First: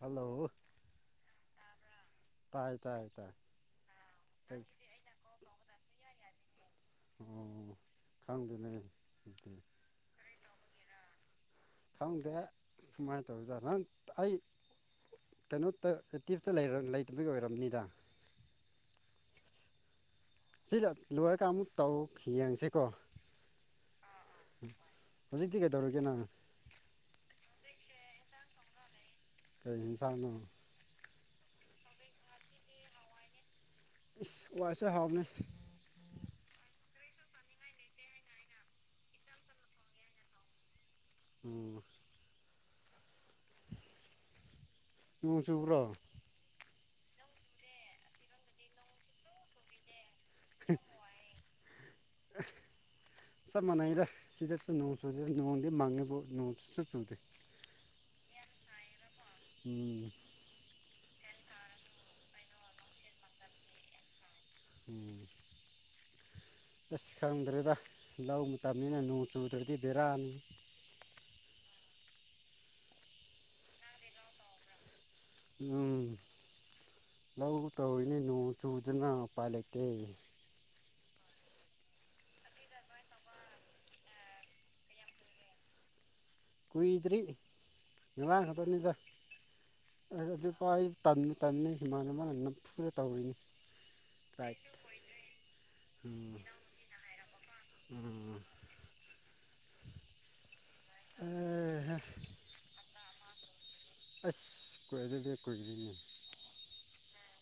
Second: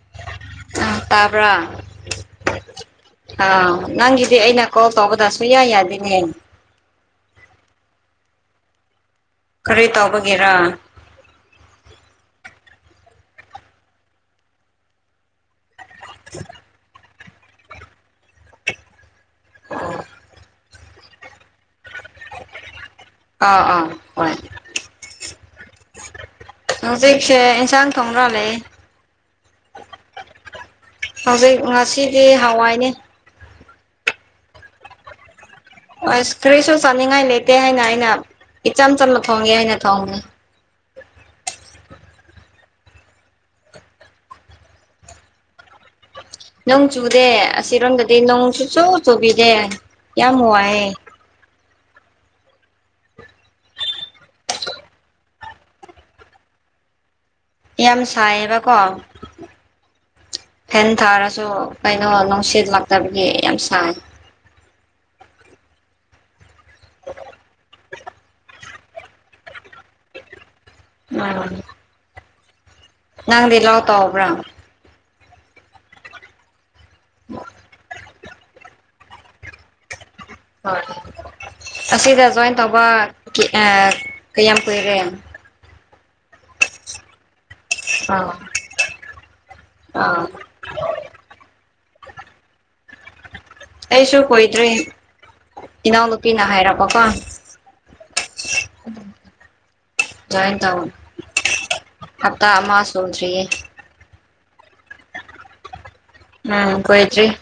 hello ꯇꯥꯕ꯭ꯔꯥ ꯇꯥꯏ ꯇꯥꯏ ꯇꯥꯏ ꯑꯥ ꯅꯪꯒꯤꯗꯤ ꯀꯩ ꯑꯩꯅ ꯀꯣꯜ ꯇꯧꯕꯗ ꯁꯨꯡꯌꯥ ꯌꯥꯗꯦꯅꯦ ꯑꯣ ꯈꯪꯗ ꯂꯩ ꯀꯔꯤ ꯇꯥꯎꯕꯒꯤꯔꯥ ꯈꯪꯗꯦ ꯀꯃꯥꯏꯅ ꯇꯧꯔꯤꯖꯥ ꯅꯪ ꯑꯩ ꯀꯩꯅꯣ ꯇ ꯇꯤꯞꯇ ꯂꯩꯇꯕꯒꯤ ꯑꯣꯏꯔꯝꯅꯤꯗ ꯁꯤꯗ ꯂꯣꯏꯔꯒ ꯑꯃꯨꯛ ꯇꯧ ꯌꯦꯡꯁꯤꯀꯣ ꯑꯥ ꯑꯥ ꯍꯣꯏ ꯍꯧꯖꯤꯗꯤ ꯀꯩ ꯇꯧꯔꯤꯒꯦ ꯅꯥ ꯍꯧꯖꯤꯛꯁꯦ ꯑꯦꯟꯁꯥꯡ ꯊꫭꯡꯔꯒ ꯂꯩꯌꯦ ꯀꯩ ꯌꯦꯟꯁꯥꯡꯅꯣ ꯍꯧꯖꯤꯛ ꯉꯁꯤꯗꯤ ꯍꯋꯥꯏꯅꯦ ꯏꯁ ꯍꯋꯥꯏꯁꯦ ꯍꯥꯎꯕ꯭ꯅꯦ ꯑꯁ ꯀꯔꯤꯁꯨ ꯆꯥꯅꯤꯡꯉꯥꯏ ꯂꯩꯇꯦ ꯍꯥꯏꯅ ꯑꯩꯅ ꯏꯆꯝ ꯆꯝꯅ ꯊꯣꯡꯒꯦ ꯍꯥꯏꯅ ꯊꯣꯡꯕ꯭ꯅꯦ ꯎꯝ ꯅꫭꯡ ꯆꯨꯕ꯭ꯔꯣ ꯅꯣꯡ ꯆꯨꯗꯦ ꯑꯁꯤꯔꯣꯝꯗꯗꯤ ꯅꯣꯡ ꯁꯨꯨꯛꯆꯨ ꯆꯨꯕꯤꯗꯦ ꯌꯥꯝ ꯋꯥꯌꯦ [inaudible] ꯆꯞ ꯃꯥꯟꯅꯩꯗꯦ ꯁꯤꯗꯁꯨ ꯅꯣꯡ ꯆꯨꯗꯦ ꯅꯣꯡꯗꯤ ꯃꯥꯡꯉꯤꯕꯨ ꯅꯣꯡ ꯁꯨꯛꯆꯨ ꯆꯨꯗꯦ ꯌꯥꯝ ꯁꯥꯏꯌꯦꯕꯀꯣ ꯎꯝ ꯐꯦꯟ ꯊꯥꯔꯁꯨ ꯀꯩꯅꯣ ꯅꯨꯡꯁꯤꯠ ꯂꯥꯛꯇꯕꯒꯤ ꯌꯥꯝ ꯁꯥꯏ ꯎꯝ ꯑꯁ ꯈꯪꯗ꯭ꯔꯦꯗ ꯂꯧ ꯃꯇꯝꯅꯤꯅ ꯅꯣꯡ ꯆꯨꯗ꯭ꯔꯗꯤ ꯕꯦꯔꯥꯅꯤ ꯑꯥ ꯅꯪꯗꯤ ꯂꯧ ꯇꯧꯕ꯭ꯔꯥ ꯎꯝ ꯂꯧ ꯇꯧꯔꯤꯅꯦ ꯅꯣꯡ ꯆꯨ ꯖꯅ ꯎꯄꯥꯏ ꯂꯩꯇꯦ ꯍꫭꯏ ꯑꯁꯤꯗ ꯖꯣꯏꯟ ꯇꯧꯕ ꯀꯌꯥꯝ ꯀꯨꯏꯔꯦ ꯀꯨꯏꯗ꯭ꯔꯤ ꯑꯥ ꯉꯔꯥꯡ ꯈꯛꯇꯅꯤꯗ ꯑꯥ ꯑꯗꯨ ꯐꯥꯎ ꯑꯩ ꯇꯟ ꯇꯟꯅꯤ ꯏꯃꯥꯟꯅꯕꯅ ꯅꯝꯐꯨꯗ ꯇꯧꯔꯤꯅꯤ ꯑꯩꯁꯨ ꯀꯥꯏ ꯀꯨꯏꯗ꯭ꯔꯤ ꯏꯅꯥꯎꯅꯨꯄꯤꯅ ꯍꯥꯏꯔꯛꯄꯀꯣ ꯎꯝ ꯖꫭꯏꯟ ꯇꯧ ꯑꯦꯍꯦ ꯍꯞꯇꯥꯥ ꯑꯃ ꯁꯨꯗ꯭ꯔꯤꯌꯦ ꯑꯁ ꯀꯣꯏꯔ ꯑꯗꯨꯗꯤ ꯀꯨꯈꯤꯗꯣꯏꯅꯦ ꯗ꯭ꯔꯤ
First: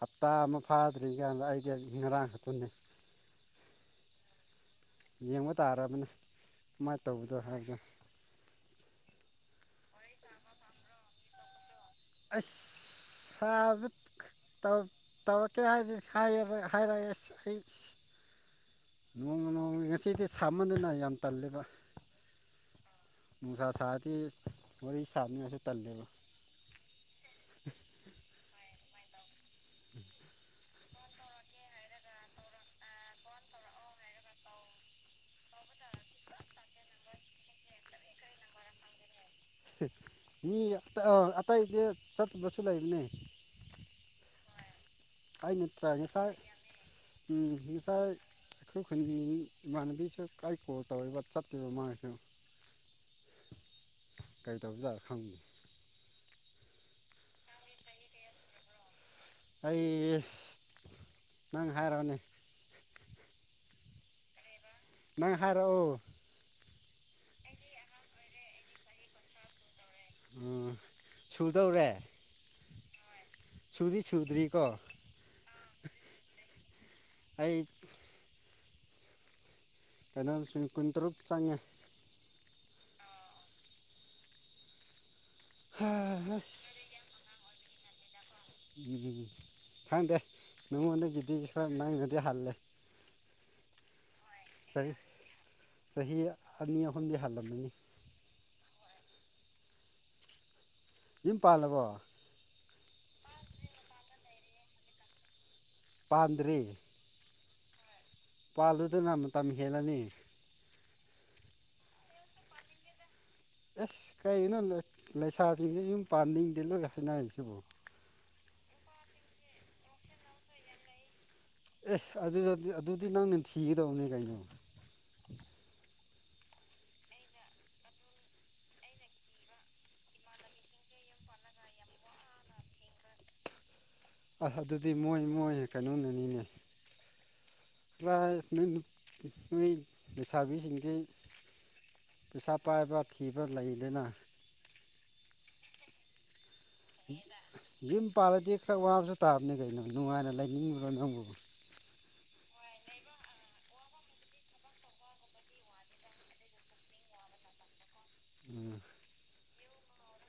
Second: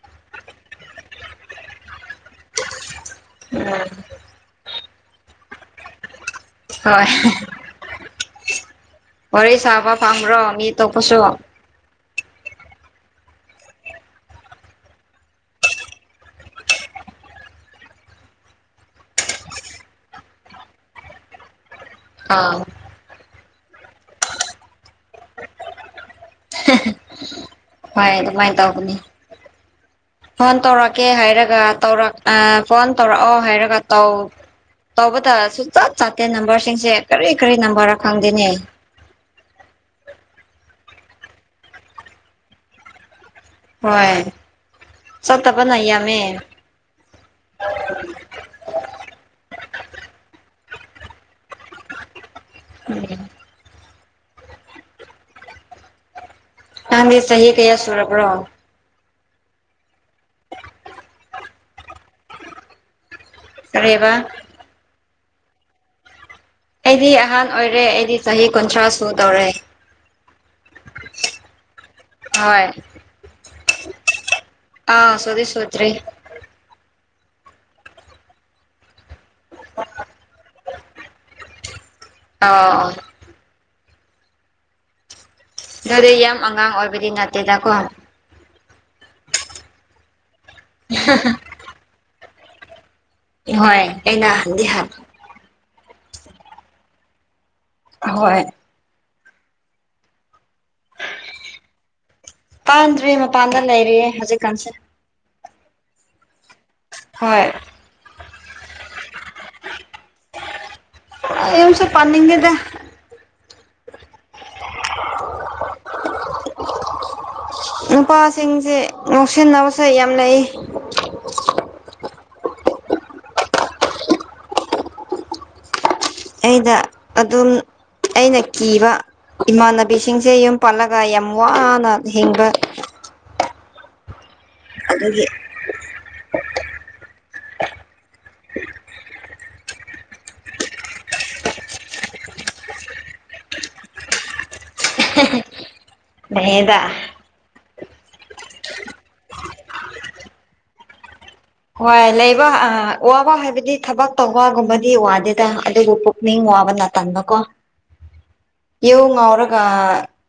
ꯍꯞꯇꯥ ꯑꯃ ꯐꯥꯗ꯭ꯔꯤ ꯀꯥꯟꯗ ꯑꯩꯗꯤ ꯉꯔꯥꯡ ꯈꯛꯇꯅꯤ ꯎꯝ ꯌꯦꯡꯕ ꯇꯥꯔꯕꯅꯦ ꯀꯃꯥꯏꯅ ꯍꯣꯏ ꯇꯧꯕꯗꯣ ꯍꯥꯏꯕꯗꯣ ꯋꯥꯔꯤ ꯁꯥꯕ ꯄꯥꯝꯕ꯭ꯔꯣ ꯃꯤ ꯇꯣꯞꯄꯁꯨ ꯑꯁ‌ ꯁꯥꯕ ꯈꯠ ꯇꯧ ꯇꯧꯔꯛꯀꯦ ꯍꯥꯏꯗꯤ ꯍꯥꯏꯌꯦꯕ ꯍꯥꯏꯔꯑꯦ ꯑꯁ ꯑꯩꯁ ꯅꯣꯡꯃ ꯅꯣꯡꯃꯒꯤ ꯉꯁꯤꯗꯤ ꯁꯃꯟꯗꯅ ꯌꯥꯝ ꯇꯜꯂꯦꯕ ꯑꯥ ꯅꯨꯡꯁꯥ ꯁꯥꯔꯗꯤ ꯋꯥꯔꯤ ꯁꯥꯅꯤꯡꯉꯥꯏꯁꯨ ꯇꯜꯂꯦꯕ ꯍꯣꯏ ꯑꯗꯨꯃꯥꯏꯅ ꯇꯧꯕꯅꯤ ꯐꯣꯟ ꯇꯧꯔꯛꯀꯦ ꯍꯥꯏꯔꯒ ꯇꯧꯔꯛ ꯑ ꯐꯣꯟ ꯇꯧꯔꯛꯑꯣ ꯍꯥꯏꯔꯒ ꯇꯧ ꯇꯧꯕꯇ ꯁꯨꯆꯠ ꯆꯥꯠꯇꯦ ꯅꯝꯕꯔꯁꯤꯡꯁꯦ ꯀꯔꯤ ꯀꯔꯤ ꯅꯝꯕꯔ ꯔ ꯈꯪꯗꯦꯅꯦ ꯃꯤ ꯑꫭ ꯑꯇꯩꯗꯤ ꯆꯠꯕꯁꯨ ꯂꯩꯥꯕꯅꯦ ꯍꯣꯏ ꯑꯩꯅ ꯆꯠꯇꯕꯅ ꯇ꯭ꯔꯥꯏ ꯌꯥꯝꯃꯦ ꯉꯁꯥꯏ ꯎꯝ ꯉꯁꯥꯏ ꯑꯩꯈꫭꯏ ꯈꯨꯟꯒꯤ ꯏꯃꯥꯟꯅꯕꯤꯁꯨ ꯀꯥꯏ ꯀꯣꯜ ꯇꯧꯔꯤꯕ ꯆꯠꯇꯦꯕ ꯃꯥꯒꯤꯁꯨ ꯎꯝ ꯀꯥꯏꯗꯕꯖ ꯈꯪꯅꯤ ꯅꯪꯗꯤ ꯆꯍꯤ ꯀꯌꯥ ꯁꯨꯔꯕ꯭ꯔꯣ ꯑꯩ ꯅꯪ ꯍꯥꯏꯔꯕꯅꯦ ꯑꯔꯦꯕ ꯅꯪ ꯍꯥꯏꯔꯛꯑꯣ ꯑꯩꯗꯤ ꯑꯍꯥꯟ ꯑꯣꯏꯔꯦ ꯑꯩꯗꯤ ꯆꯍꯤ ꯀꯨꯟꯊ꯭ꯔꯥ ꯁꯨ ꯇꯧꯔꯦ ꯎꯝ ꯁꯨꯗꯧꯔꯦ ꯍꯣꯏ ꯁꯔꯤ ꯁꯨꯗꯔꯤ ꯀ ꯊꯔꯤ ꯑꯩ ꯀꯨꯟ ꯇꯔꯨꯛ ꯆꯪꯉꯦ ꯑ ꯑꯗꯨꯗꯩ ꯎꯝ ꯌꯥꯝ ꯑꯉꯥꯡ ꯑꯣꯏꯕꯗꯤ ꯅꯠꯇꯦꯗꯀꯣ ꯈꯪꯗꯦ ꯅꯉꯣꯟꯗꯒꯤꯗꯤ ꯈꯔ ꯅꯪꯗꯗꯤ ꯍꯜꯂꯦ ꯍꯣꯏ ꯑꯩꯅꯗꯤꯍ ꯆꯍꯤ ꯆꯍꯤ ꯑꯅꯤ ꯑꯍꯨꯝꯗꯤ ꯍꯜꯂꯝꯃꯅꯤ ꯍꯣꯏ ꯌꯨꯝ ꯄꯥꯜꯂꯕꯣ ꯄꯥꯟꯗ꯭ꯔꯔꯤ ꯃꯄꯥꯟꯗ ꯂꯩꯔꯤꯌꯦ ꯍꯧꯖꯤꯛꯀꯥꯟꯁꯦ ꯄꯥꯟꯗ꯭ꯔꯦ ꯍꯣꯏ ꯄꯥꯜꯨꯗꯅ ꯃꯇꯝ ꯍꯦꯜꯂꯅꯤ ꯑꯨꯝ ꯁ ꯄꯥꯟꯂꯤꯒꯦꯗ ꯑꯦꯁ ꯀꯅꯣ ꯂꯩꯁꯥꯁꯤꯡꯁꯦ ꯌꯨꯝ ꯄꯥꯟꯅꯤꯡꯗꯦ ꯂꯣꯏ ꯍꯥꯏꯅꯔꯤꯁꯤꯕꯨꯣ ꯅꯨꯄꯥꯁꯤꯡꯁꯦ ꯉꯥꯎꯁꯤꯟꯅꯕꯁꯦ ꯌꯥꯝ ꯂꯩ ꯑꯦ ꯑꯗꯨꯗꯤ ꯅꯪꯅ ꯊꯤꯒꯗꯧꯕꯅꯦ ꯀꯩꯅꯣ ꯑꯩꯅ ꯑꯗꯨꯝ ꯑꯩꯅ ꯀꯤꯕ ꯏꯃꯥꯟꯅꯕꯤꯁꯤꯡꯁꯦ ꯌꯨꯝ ꯄꯜꯂꯒ ꯌꯥꯝ ꯋꯥꯅ ꯍꯤꯡꯕ ꯑꯁ ꯑꯗꯨꯗꯤ ꯃꯣꯏ ꯑꯗꯨꯒꯤ ꯃꯣꯏꯅꯦ ꯀꯩꯅꯣꯅꯅꯤꯅꯦ ꯍꯥꯏ ꯅꯣꯏ ꯂꯩꯁꯥꯕꯤꯁꯤꯡꯁꯤ ꯄꯩꯁꯥ ꯄꯥꯏꯕ ꯊꯤꯕ ꯂꯩꯗꯅ ꯐꯥꯌꯦꯗ ꯌꯨꯝ ꯄꯥꯜꯂꯗꯤ ꯈꯔ ꯋꯥꯕꯁꯨ ꯇꯥꯕꯅꯤ ꯀꯩꯅꯣ ꯅꯨꯡꯉꯥꯏꯅ ꯂꯩꯅꯤꯡꯕ꯭ꯔꯣ ꯅꯪꯕꯨꯕꯨ ꯍꯣꯏ ꯂꯩꯕ ꯋꯥꯕ ꯍꯥꯏꯕꯗꯤ ꯊꯕꯛ ꯇꯧꯕꯒꯨꯝꯕꯗꯤ ꯋꯥꯗꯦꯗ ꯑꯗꯨꯕꯨ ꯄꯨꯛꯅꯤꯡ ꯋꯥꯕꯅ ꯥꯟꯀꯣ ꯌꯎ ꯉꯔꯣ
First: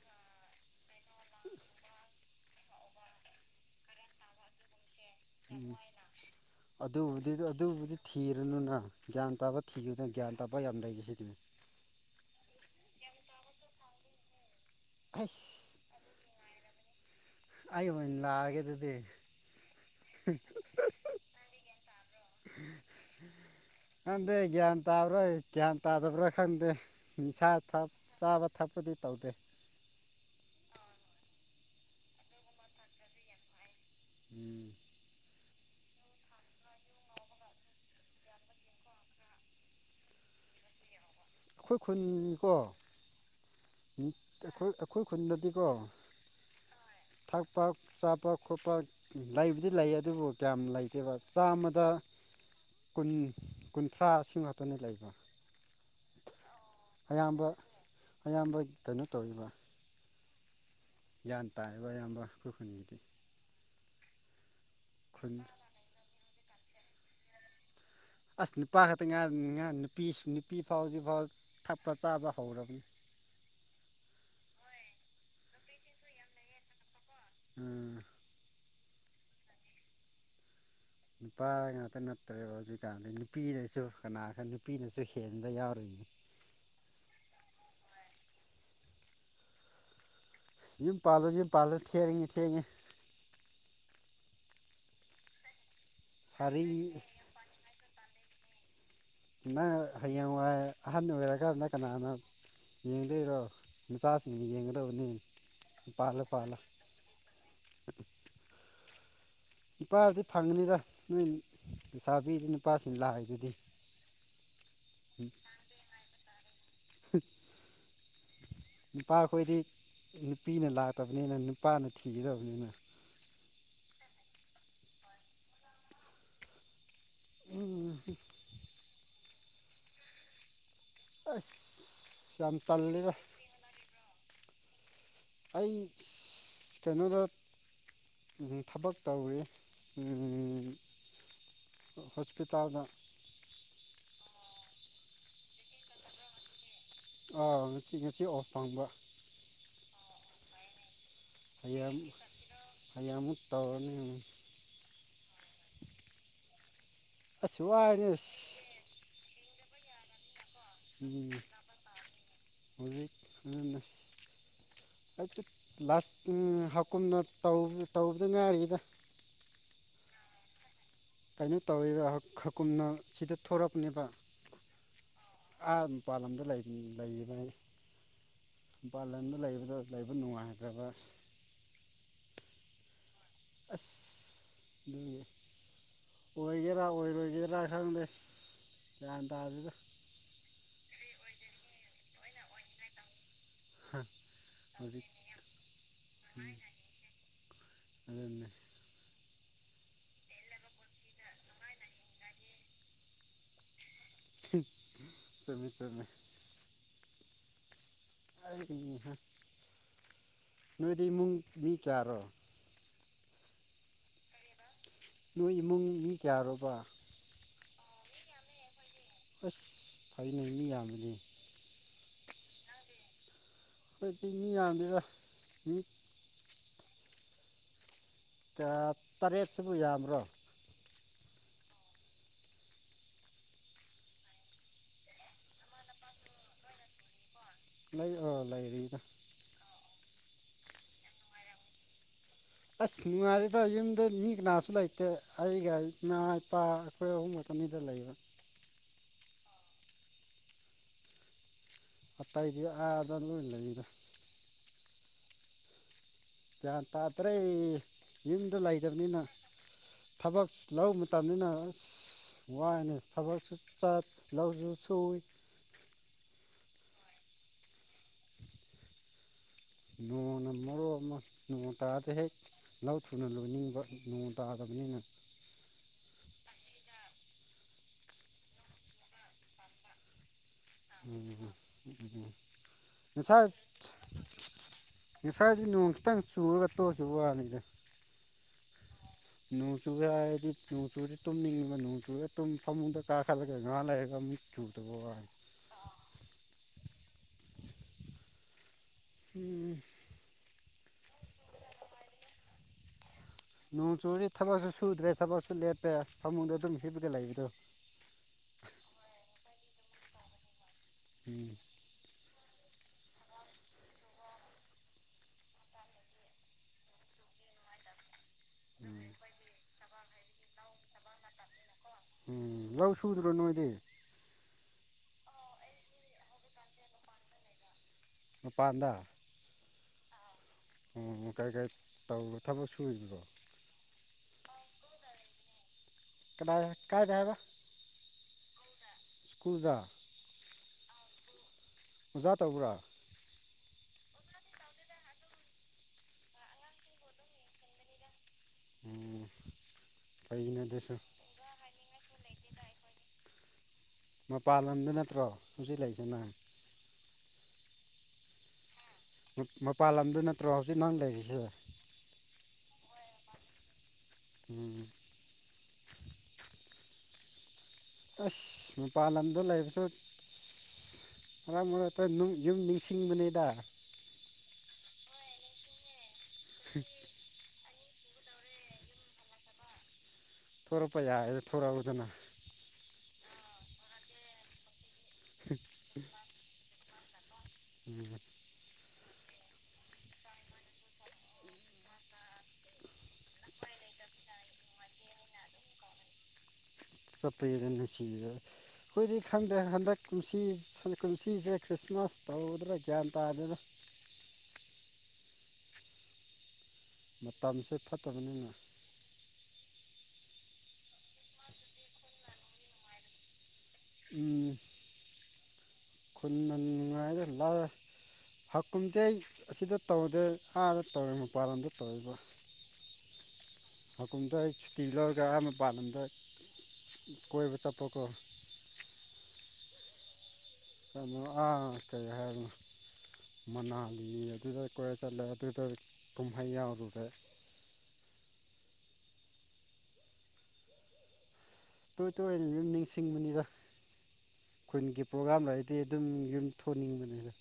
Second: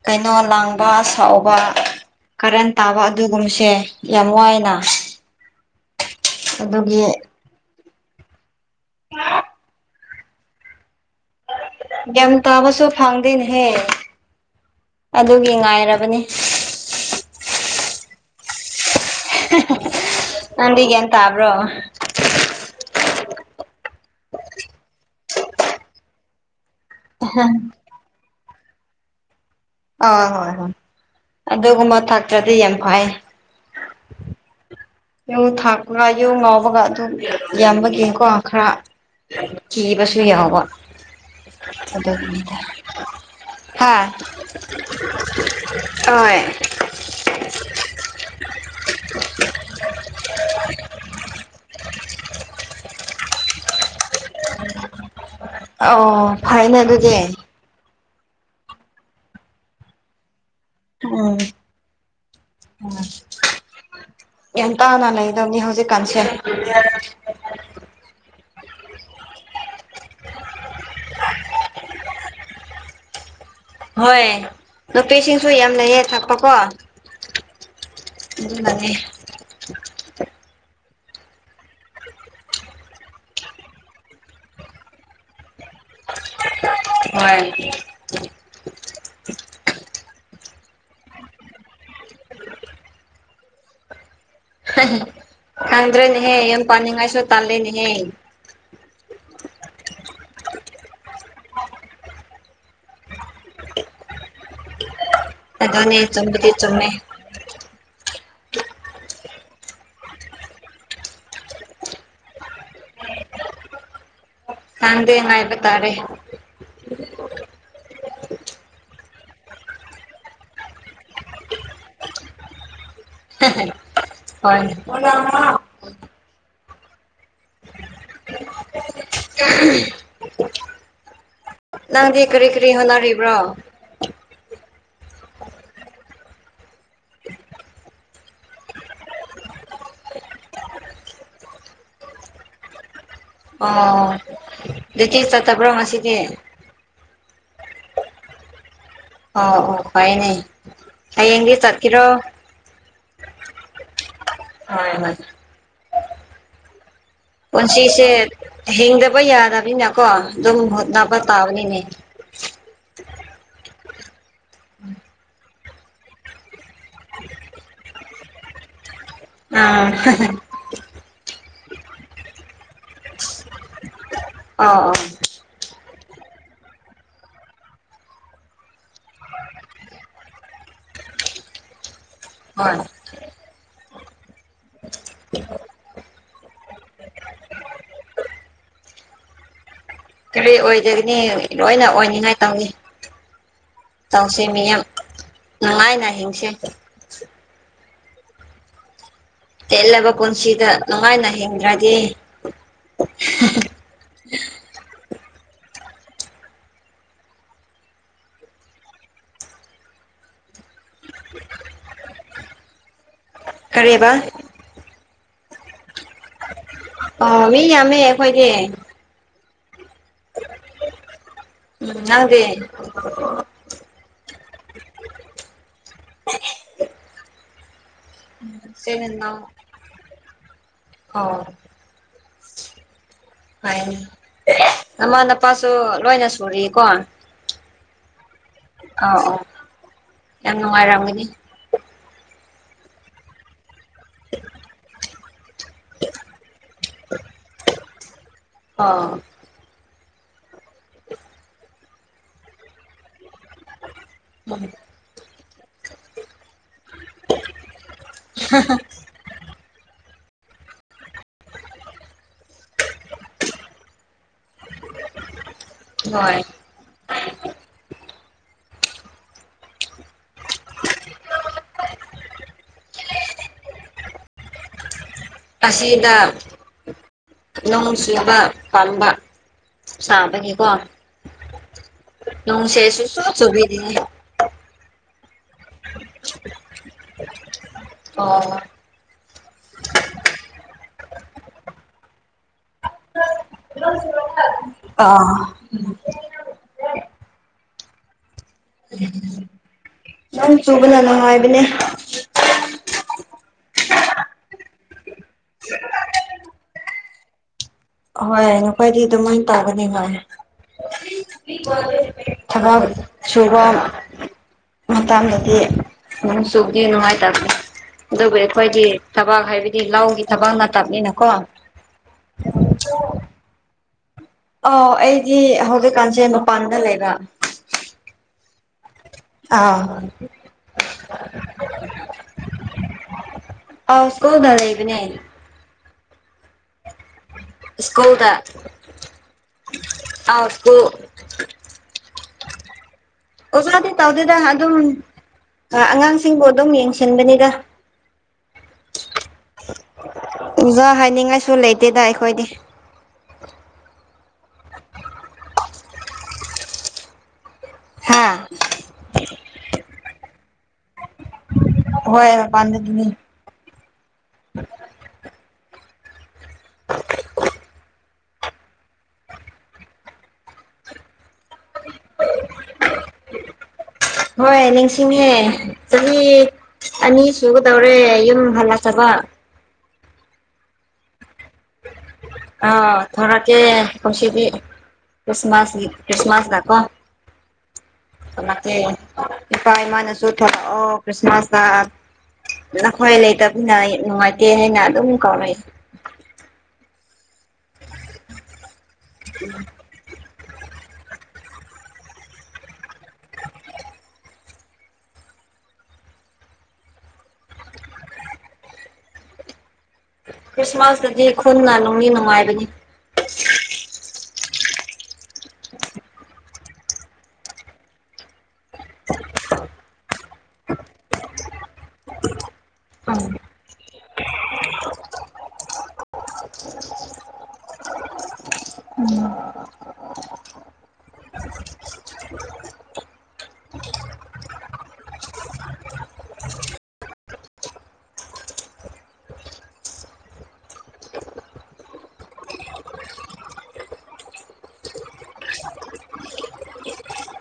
ꯀꯩꯅꯣ ꯂꯥꯡꯕ ꯁꯥꯎꯕ ꯀꯔꯟ ꯇꯥꯕ ꯑꯗꯨꯒꯨꯝꯕꯁꯦ ꯌꯥꯝ ꯋꯥꯏꯅ ꯎꯝ ꯑꯗꯨꯒꯤ ꯑꯗꯨꯗꯤ ꯑꯗꯨꯕꯨꯗꯤ ꯊꯤꯔꯨꯅꯨꯅ ꯒ꯭ꯌꯥꯟ ꯇꯥꯕ ꯊꯤꯈꯤꯕꯗꯅ ꯒ꯭ꯌꯥꯟ ꯇꯥꯕ ꯌꯥꯝ ꯂꯩꯒꯦ ꯁꯤꯗꯤꯅꯤ ꯒ꯭ꯌꯥ ꯇꯥꯕꯁꯨ ꯐꯪꯗꯦꯅꯦꯍꯦ ꯑꯩꯁ ꯑꯗꯨꯒꯤ ꯉꯥꯏꯔꯕꯅꯤ [unintelligible] [inaudible] ꯑꯩ ꯑꯣꯏꯅ ꯑꯣꯏꯅ ꯂꯥꯛꯑꯒꯦ ꯑꯗꯨꯗꯤ ꯅꯗꯒꯦ ꯇꯥꯕ꯭ꯔꯣ ꯈꯪꯗꯦ ꯒ꯭ꯌꯥꯟ ꯇꯥꯕ꯭ꯔꯣꯏ ꯒ꯭ꯌꯥꯟ ꯇꯥꯗꯕ꯭ꯔꯥ ꯈꯪꯗꯦ ꯅꯤꯁꯥ ꯆꯥꯕ ꯊꯛꯄꯗꯤ ꯇꯧꯗꯦ ꯑ ꯍꯣꯏ ꯍꯣꯏ ꯑꯗꯨꯒꯨꯝꯕ ꯊꯥꯛꯇ꯭ꯔꯗꯤ ꯌꯥꯝ ꯐꯩ [inaudible] ꯌꯨ ꯊꯥꯛꯄꯒ ꯌꯨ ꯉꯥꯎꯕꯒ ꯑꯗꯨꯝ ꯌꯥꯝꯕꯒꯤꯀꯣ ꯈꯔ ꯀꯤꯕꯁꯨ ꯌꯥꯕ ꯑꯩꯈꯣꯏ ꯈꯨꯟ ꯀꯣ ꯍꯥꯥ ꯑꯣꯏ ꯊꯛꯄ ꯆꯥꯕ ꯈꯣꯠꯄ ꯂꯩꯕꯨꯗꯤ ꯂꯩ ꯑꯗꯨ ꯑꯗꯨꯕꯨ ꯀꯌꯥꯝ ꯂꯩꯇꯦꯕ ꯆꯥꯃꯗ ꯀꯨꯟ ꯀꯨꯟ ꯊꯔꯥꯁꯤꯡ ꯍꯥꯇꯨꯅ ꯂꯩꯕ ꯑꯣ ꯐꯩꯅꯦ ꯑꯗꯨꯗꯤ ꯑꯌꯥꯝꯕ ꯑꯌꯥꯝꯕ ꯀꯩꯅꯣ ꯇꯧꯔꯤꯕ ꯎꯝ ꯒ꯭ꯌꯥꯟ ꯇꯥꯕ ꯑꯌꯥꯝꯕ ꯈꯨꯈꯨꯡꯒꯤ ꯌꯥꯝꯟ ꯇꯥꯅ ꯂꯩꯗꯧꯅꯤ ꯍꯧꯖꯤꯛꯀꯥꯟꯁꯦ ꯑꯁ ꯅꯨꯄꯥ ꯈꯛꯇ ꯉꯥꯏꯥꯅꯤ ꯉꯥ ꯅꯨꯄꯤꯁꯨ ꯅꯨꯄꯤ ꯐꯥꯎꯖꯤꯐꯥꯎ ꯊꯛꯄ ꯆꯥꯕ ꯍꯧꯔꯕꯅꯤ ꯍꯣꯏ ꯅꯨꯄꯤꯁꯤꯡꯁꯨ ꯌꯥꯝꯅꯍꯦ ꯊꯛꯄꯀꯣ ꯎꯝ ꯑꯗꯨ ꯃꯥꯅꯤ ꯅꯨꯄꯥ ꯉꯥꯛꯇ ꯅꯠꯇ꯭ꯔꯦꯕ ꯍꯧꯖꯤꯛꯀꯥꯟꯗꯤ ꯅꯨꯄꯤꯅꯁꯨ ꯀꯅꯥ ꯈꯔ ꯅꯨꯄꯤꯅꯁꯨ ꯍꯦꯟꯗ ꯌꯥꯎꯔꯤ ꯍꯣꯏꯣꯏ ꯌ ꯄꯜꯧ ꯌꯦ ꯄꯜꯧ ꯊꯦꯡꯦꯡꯤ ꯊꯦꯡꯦꯡꯤ ꯈꯟ꯭ꯔꯦ ꯅꯍꯦ ꯌꯦꯟ ꯁꯥꯔꯤ ꯄꯅꯤꯡ ꯉꯥꯏꯁꯨꯣ ꯇꯜꯂꯦꯅꯤꯍꯦ ꯅꯪ ꯍꯌꯦꯡꯋꯥꯏ ꯑꯍꯟ ꯑꯣꯏꯔꯛꯑꯀꯥꯟꯗ ꯀꯅꯥꯅ ꯌꯦꯡꯗꯣꯏꯔꯣ ꯅꯆꯥꯁꯤꯡꯅ ꯌꯦꯡꯒꯗꯕꯅꯤ ꯑꯗꯅꯦ ꯄꯥꯜꯂꯣ ꯆꯝꯕꯗꯤ ꯄꯥꯜꯂꯣ ꯆꯣꯃꯦ [unintelligible] [inaudible] ꯅꯨꯄꯥꯗꯤ ꯐꯪꯒꯅꯤꯗ ꯅꯣꯏ ꯄꯩꯁꯥ ꯄꯤꯗ ꯅꯨꯄꯥꯁꯤꯡ ꯂꯥꯛꯏꯗꯨꯗꯤ ꯆꯗꯦ ꯉꯥꯏꯕ ꯇꯥꯔꯦ ꯅꯨꯄꯥ ꯑꯩꯈꯣꯏꯗꯤ ꯅꯨꯄꯤꯅ ꯂꯥꯛꯇꯕꯅꯤꯅ ꯅꯨꯄꯥꯅ ꯊꯤꯒꯗꯕꯅꯤꯅ ꯍꯣꯏ ꯑ ꯎ [unintelligible] ꯅꯪꯗꯤ ꯑꯁ ꯀꯔꯤ ꯌꯥꯝ ꯀꯔꯤ ꯇꯜꯂꯤꯗ ꯍꯣꯠꯅꯔꯤꯕ꯭ꯔꯣ ꯑꯩ ꯀꯩꯅꯣꯗ ꯊꯕꯛ ꯇꯧꯋꯔꯤ ꯍꯣꯁꯄꯤꯇꯥꯜꯗ ꯑꯣ ꯑꯦꯆꯦ ꯆꯠꯇꯕ꯭ꯔꯣ ꯉꯁꯤꯗꯤ ꯑꯥ ꯉꯁꯤ ꯉꯁꯤ ꯑꯣꯣꯞ ꯐꯪꯕ ꯑꯣ ꯑꯣ ꯀꯥꯏꯅꯦ ꯍ ꯍꯌꯥꯃꯨ ꯇꯧꯅꯤ ꯍꯣꯏ ꯍꯣꯏ [unintelligible] ꯑꯁ ꯄꯨꯟꯁꯤꯁꯦ ꯋꯥꯏꯅꯦ ꯍꯤꯡꯗꯕ ꯌꯥꯗꯕꯅꯤꯅ ꯀꯣ ꯑꯗꯨꯝ ꯍꯗꯅꯥ ꯄ ꯄꯥꯥꯎꯅꯤꯅꯦ ꯑꯩ ꯂꯥꯁ ꯍꯥꯀꯨꯝꯅ ꯇꯧꯕꯗ ꯉꯥꯏꯔꯤꯗ ꯑꯥ ꯀꯩꯅꯣ ꯇꯧꯋꯔꯤꯕ ꯈꯀꯨꯝꯅ ꯁꯤꯗ ꯊꯣꯔꯛꯄꯅꯦꯕ ꯑꯣ ꯑꯣ ꯑ ꯃꯄꯥꯥꯟ ꯂꯝꯗ ꯂꯩꯔꯤꯕꯅꯤ ꯃꯄꯥꯟ ꯂꯝꯗ ꯂꯩꯕꯗ ꯂꯩꯕ ꯅꯨꯡꯉꯥꯏꯇ꯭ꯔꯕ ꯍꯣꯏ ꯑꯗꯨꯒꯤ ꯑꯣꯏꯒꯦꯔꯥ ꯑꯣꯏꯔꯣꯏꯒꯦꯔꯥ ꯈꯪꯗꯦ ꯂꯗ ꯑꯗꯨꯕ ꯀꯔꯤ ꯑꯣꯏꯗꯒꯅꯤ ꯂꯣꯏꯅ ꯑꯣꯏꯅꯤꯡꯉꯥꯏ ꯇꯧꯏꯤ ꯇꯧꯁꯤꯦ ꯃꯤ ꯌꯥꯝ ꯍꯧꯖꯤꯛ ꯅꯨꯡꯉꯥꯏꯅ ꯍꯤꯡꯁꯦ ꯎꯝ ꯑꯗꯨꯅꯦ ꯇꯦꯠꯂꯕ ꯄꯨꯟꯁꯤꯗ ꯅꯨꯡꯉꯥꯏꯅ ꯍꯤꯡꯗ꯭ꯔꯗꯤ ꯁꯃꯤꯃꯤ ꯁꯃꯤ ꯅꯣꯏꯗꯤ ꯏꯃꯨꯡ ꯃꯤ ꯀꯔꯣ ꯈꯔꯦꯕ ꯅꯣꯏ ꯏꯃꯨꯡꯒꯤ ꯀꯌꯥꯔꯕ ꯃꯦꯈꯣꯏꯅꯦꯦ ꯑꯁ ꯐꯅꯗꯤ ꯌꯥꯝꯕꯅꯦ ꯒꯦ ꯍꯧꯣꯏꯛꯇ ꯃꯤ ꯌꯥꯝꯗꯗ ꯃꯤ [unintelligible] ꯀꯌꯥ ꯇꯔꯦꯠꯁꯤꯕꯨ ꯌꯥꯝꯕ꯭ꯔꯣ ꯍ ꯐꯅꯦ ꯃꯃꯥꯅꯄꯥꯁꯨ ꯂꯣꯏꯅ ꯁꯔꯤꯀꯣ ꯂꯩ ꯑ ꯂꯩꯔꯤꯗ ꯌꯥꯝ ꯃꯔꯃꯅꯤ ꯑꯁ ꯅꯨꯡꯉꯥꯏꯔꯤꯗ ꯌꯨꯝꯗ ꯃꯤ ꯀꯅꯥꯁꯨ ꯂꯩꯇꯦ ꯑꯩꯒ ꯏꯃꯥ ꯏꯄꯥ ꯑꯩꯈꯣꯏ ꯑꯍꯨꯝꯒꯛꯇꯅꯤꯗ ꯂꯩꯕ ꯑꯥ ꯍꯥꯇꯥꯏꯗꯌꯥ ꯑꯗ ꯅ ꯂꯩꯗ ꯑ ꯒ꯭ꯌꯥꯟ ꯇꯥꯗ꯭ꯔꯦ ꯌꯨꯝꯗꯣ ꯂꯩꯇꯕꯅꯤꯅ ꯊꯕꯛ ꯂꯧꯕ ꯃꯇꯝꯅꯤꯅ ꯋꯥꯅ ꯊꯕꯛꯁꯨ ꯆꯠ ꯂꯧꯁꯨ ꯁꯨꯏ ꯍ ꯅꯣꯡꯅ ꯃꯔꯣꯛ ꯑꯃ ꯅꯣꯡ ꯇꯥꯗ ꯍꯦꯛ ꯂꯧ ꯊꯨꯅ ꯂꯣꯏꯅꯤꯡꯕ ꯅꯣꯡ ꯇꯥꯗꯕ ꯃꯅꯤꯅ ꯑꯁꯤꯗ ꯅꯣꯡ ꯆꯨꯕ ꯄꯥꯟꯕꯥ ꯁꯥꯕꯅꯤꯀꯣ ꯅꯨꯡꯁꯦ ꯁ ꯁꯨꯕꯤꯔꯤꯅꯦ ꯉꯁꯥꯏꯁꯤ ꯅꯣꯡ ꯈꯤꯇꯪ ꯆꯨꯔꯒ ꯇꯣꯛꯈꯤꯕ ꯋꯥꯅꯤꯗ ꯑꯣ ꯅꯣꯡꯆꯨꯒ ꯍꯥꯏꯔꯗꯤ ꯅꯣꯡꯆꯨꯗꯤ ꯇꯨꯝꯅꯤꯡꯉꯕ ꯅꯣꯡꯆꯨꯒ ꯁꯃꯨ ꯗ ꯀꯥ ꯈꯥꯂꯒꯦ ꯉ ꯂꯩꯦ ꯑꯦꯒꯝꯆꯨ ꯇꯧꯕꯣꯥꯏ ꯑꯥ ꯎꯝ ꯅꯪ ꯆꯨꯕꯅꯅ ꯍꯥꯏꯕꯅꯦ ꯅꯣꯡ ꯆꯨꯔꯤ ꯊꯕꯛꯁꯨ ꯁꯨꯗ꯭ꯔꯦ ꯊꯕꯛꯁꯨ ꯂꯦꯞꯄꯦ ꯐꯃꯨꯡꯗ ꯑꯗꯨꯝ ꯍꯕꯗ ꯂꯩꯕꯗꯣ ꯍꯣꯏ ꯅꯈꯣꯏꯗꯤ ꯑꯗꯨꯃꯥꯏꯅ ꯇꯥꯒꯅꯤ ꯍꯣꯏ ꯎꯝ ꯊꯕꯛ ꯁꯨꯕ ꯃꯊ ꯃꯗꯤ ꯑꯗꯨ ꯁꯗꯤꯅꯅꯨꯡꯉꯥꯏ ꯇꯦ ꯑꯗꯨꯕꯨ ꯑꯩꯈꯣꯏꯗꯤ ꯊꯕꯥꯛ ꯍꯥꯏꯕꯗꯤ ꯂꯒꯤ ꯊꯕꯛ ꯅꯠꯇꯕꯅꯤꯅꯀꯣ ꯎꯝ ꯂꯧ ꯁꯨꯗ꯭ꯔꯣ ꯅꯣꯏꯗꯤ ꯑ ꯑꯩꯗꯤ ꯍꯧꯖꯤꯛꯀꯥꯟꯁꯦ ꯃꯄꯥꯟꯗ ꯂꯩꯕ ꯄꯥꯟꯗꯥ ꯑꯥ ꯑꯣ ꯑꯣ ꯀꯥꯏ ꯀꯥꯏ ꯇ ꯊꯥꯕ ꯁꯣꯏꯕꯤꯔꯤꯕ ꯑꯥꯎꯁꯀꯣꯗꯗꯏꯕ ꯑ ꯀꯗꯥ ꯀꯥꯏ ꯗ꯭ꯔꯥꯏꯚꯔ ꯁ꯭ꯀꯨꯜꯗ ꯁ꯭ꯀꯨꯗ ꯍꯨ ꯑꯣꯖꯥ ꯇꯧꯕ꯭ꯔꯥ ꯑꯣꯖꯥꯗ ꯇꯥꯎꯗꯗ ꯑꯗꯨ ꯑꯉꯥꯡꯁꯤꯡꯕꯨ ꯑꯗꯨꯝ ꯌꯦꯡꯁꯤꯟꯕꯅꯤꯗ ꯎꯝ ꯐꯩꯅꯦ ꯑꯣꯖꯥ ꯑꯗꯨꯁꯨ ꯍꯥꯏꯅꯤꯡꯉꯥꯏꯁꯨ ꯂꯩꯇꯦꯗ ꯑꯩꯈꯣꯏꯗꯤ ꯃꯄꯥꯥꯟ ꯂꯝꯗ ꯅꯠꯇ꯭ꯔꯣ ꯍꯧꯆꯠꯂꯏꯁꯦ ꯅꯪ ꯍꯥꯥ ꯃꯄꯥꯟ ꯂꯝꯗ ꯅꯠꯇ꯭ꯔꯣ ꯍꯧꯖꯤꯛ ꯅꯪ ꯂꯩꯔꯤꯁꯤꯦ ꯍꯣꯏ ꯄꯥꯟꯅꯤ ꯎꯝ ꯑꯁ ꯃꯄꯥꯟ ꯂꯝꯗ ꯂꯩꯕꯁꯨ ꯃꯔꯥꯡ ꯃ ꯇꯣꯏ ꯌꯨꯝ ꯁꯤꯡ ꯃꯅꯗ ꯍꯣꯏ ꯅꯤꯡꯁꯤꯡꯉꯦ ꯆꯍꯤ ꯑꯅꯤ ꯁꯒ ꯇꯧꯔꯦ ꯌꯨꯝ ꯂ ꯆꯕ ꯊꯔꯛꯄꯌꯥꯥꯗ ꯊꯔꯛ ꯎꯗꯅ ꯊꯣꯔꯀꯦ ꯈꯁꯤꯗꯤ ꯀ꯭ꯔꯤꯁꯃꯥꯁ ꯀ꯭ꯔꯤꯁꯃꯥꯁ ꯂꯀꯣ ꯦ ꯀꯄꯥ ꯏ ꯑꯁꯨꯣ ꯊ ꯑꯣ ꯈ꯭ꯔꯤꯁꯃꯥꯁ ꯅꯈꯣꯏ ꯂꯩꯇꯕꯅ ꯅꯨꯡꯉꯥꯏꯇꯦ ꯍꯥꯏꯅ ꯑꯗꯨꯝ ꯀꯧꯅꯩ ꯆꯠꯄꯗ ꯅꯨꯡꯁꯤꯗ ꯑꯩꯈꯣꯏꯗꯤ ꯈꯪꯗꯦ ꯍꯟꯗꯛ ꯅꯨꯡꯁꯤ ꯟ ꯀꯟꯁꯤꯁꯦ ꯈ꯭ꯔꯤꯁꯃꯥꯁ ꯇꯧꯗ꯭ꯔ ꯒ꯭ꯌꯥꯟ ꯇꯥꯗꯅ ꯃꯇꯝꯁꯦ ꯐꯠꯇꯕꯅꯤꯅ ꯈ꯭ꯔꯤꯁꯃꯥꯁꯇꯗꯤ ꯈꯨꯟꯅ ꯅꯨꯡꯒꯤ ꯅꯨꯡꯉꯥꯏꯕꯅꯤ ꯎꯝ ꯈꯨꯉꯥꯏꯗ ꯂꯥꯏ ꯍꯥꯀꯨꯝꯖꯦ ꯑꯁꯤꯗ ꯇꯧꯗ꯭ꯔꯦ ꯑꯥꯗ ꯇꯧꯦ ꯃꯄꯥꯟꯣꯝꯗ ꯇꯧꯔꯤꯕ ꯎꯝ ꯃꯀꯨꯝꯗ ꯑꯩ ꯁꯨꯇꯤ ꯂꯧꯔꯒ ꯑꯃ ꯑꯃ ꯄꯥꯟꯂꯝꯗ ꯀꯣꯏꯕ ꯇꯄꯣꯀ ꯎꯝ ꯑ ꯑꯥꯇ ꯌꯥꯔ ꯃꯅꯥꯂꯤ ꯑꯗꯨꯗ ꯀꯣꯏ ꯆꯠꯂꯦ ꯑꯗꯨꯗ ꯀꯨꯝꯍꯩ ꯌꯥꯎꯔꯨꯔꯦ ꯇꯣꯏ ꯇꯣꯏꯔꯤ ꯌꯨꯝ ꯅꯤꯡꯁꯤꯡꯕꯅꯤꯗ ꯈꯨꯟꯒꯤ ꯄ꯭ꯔꯣꯒꯥꯝ ꯂꯩꯗꯤ ꯑꯗꯨꯝ ꯌꯨꯝ ꯊꯣꯟꯅꯤꯡꯕꯅꯤꯗ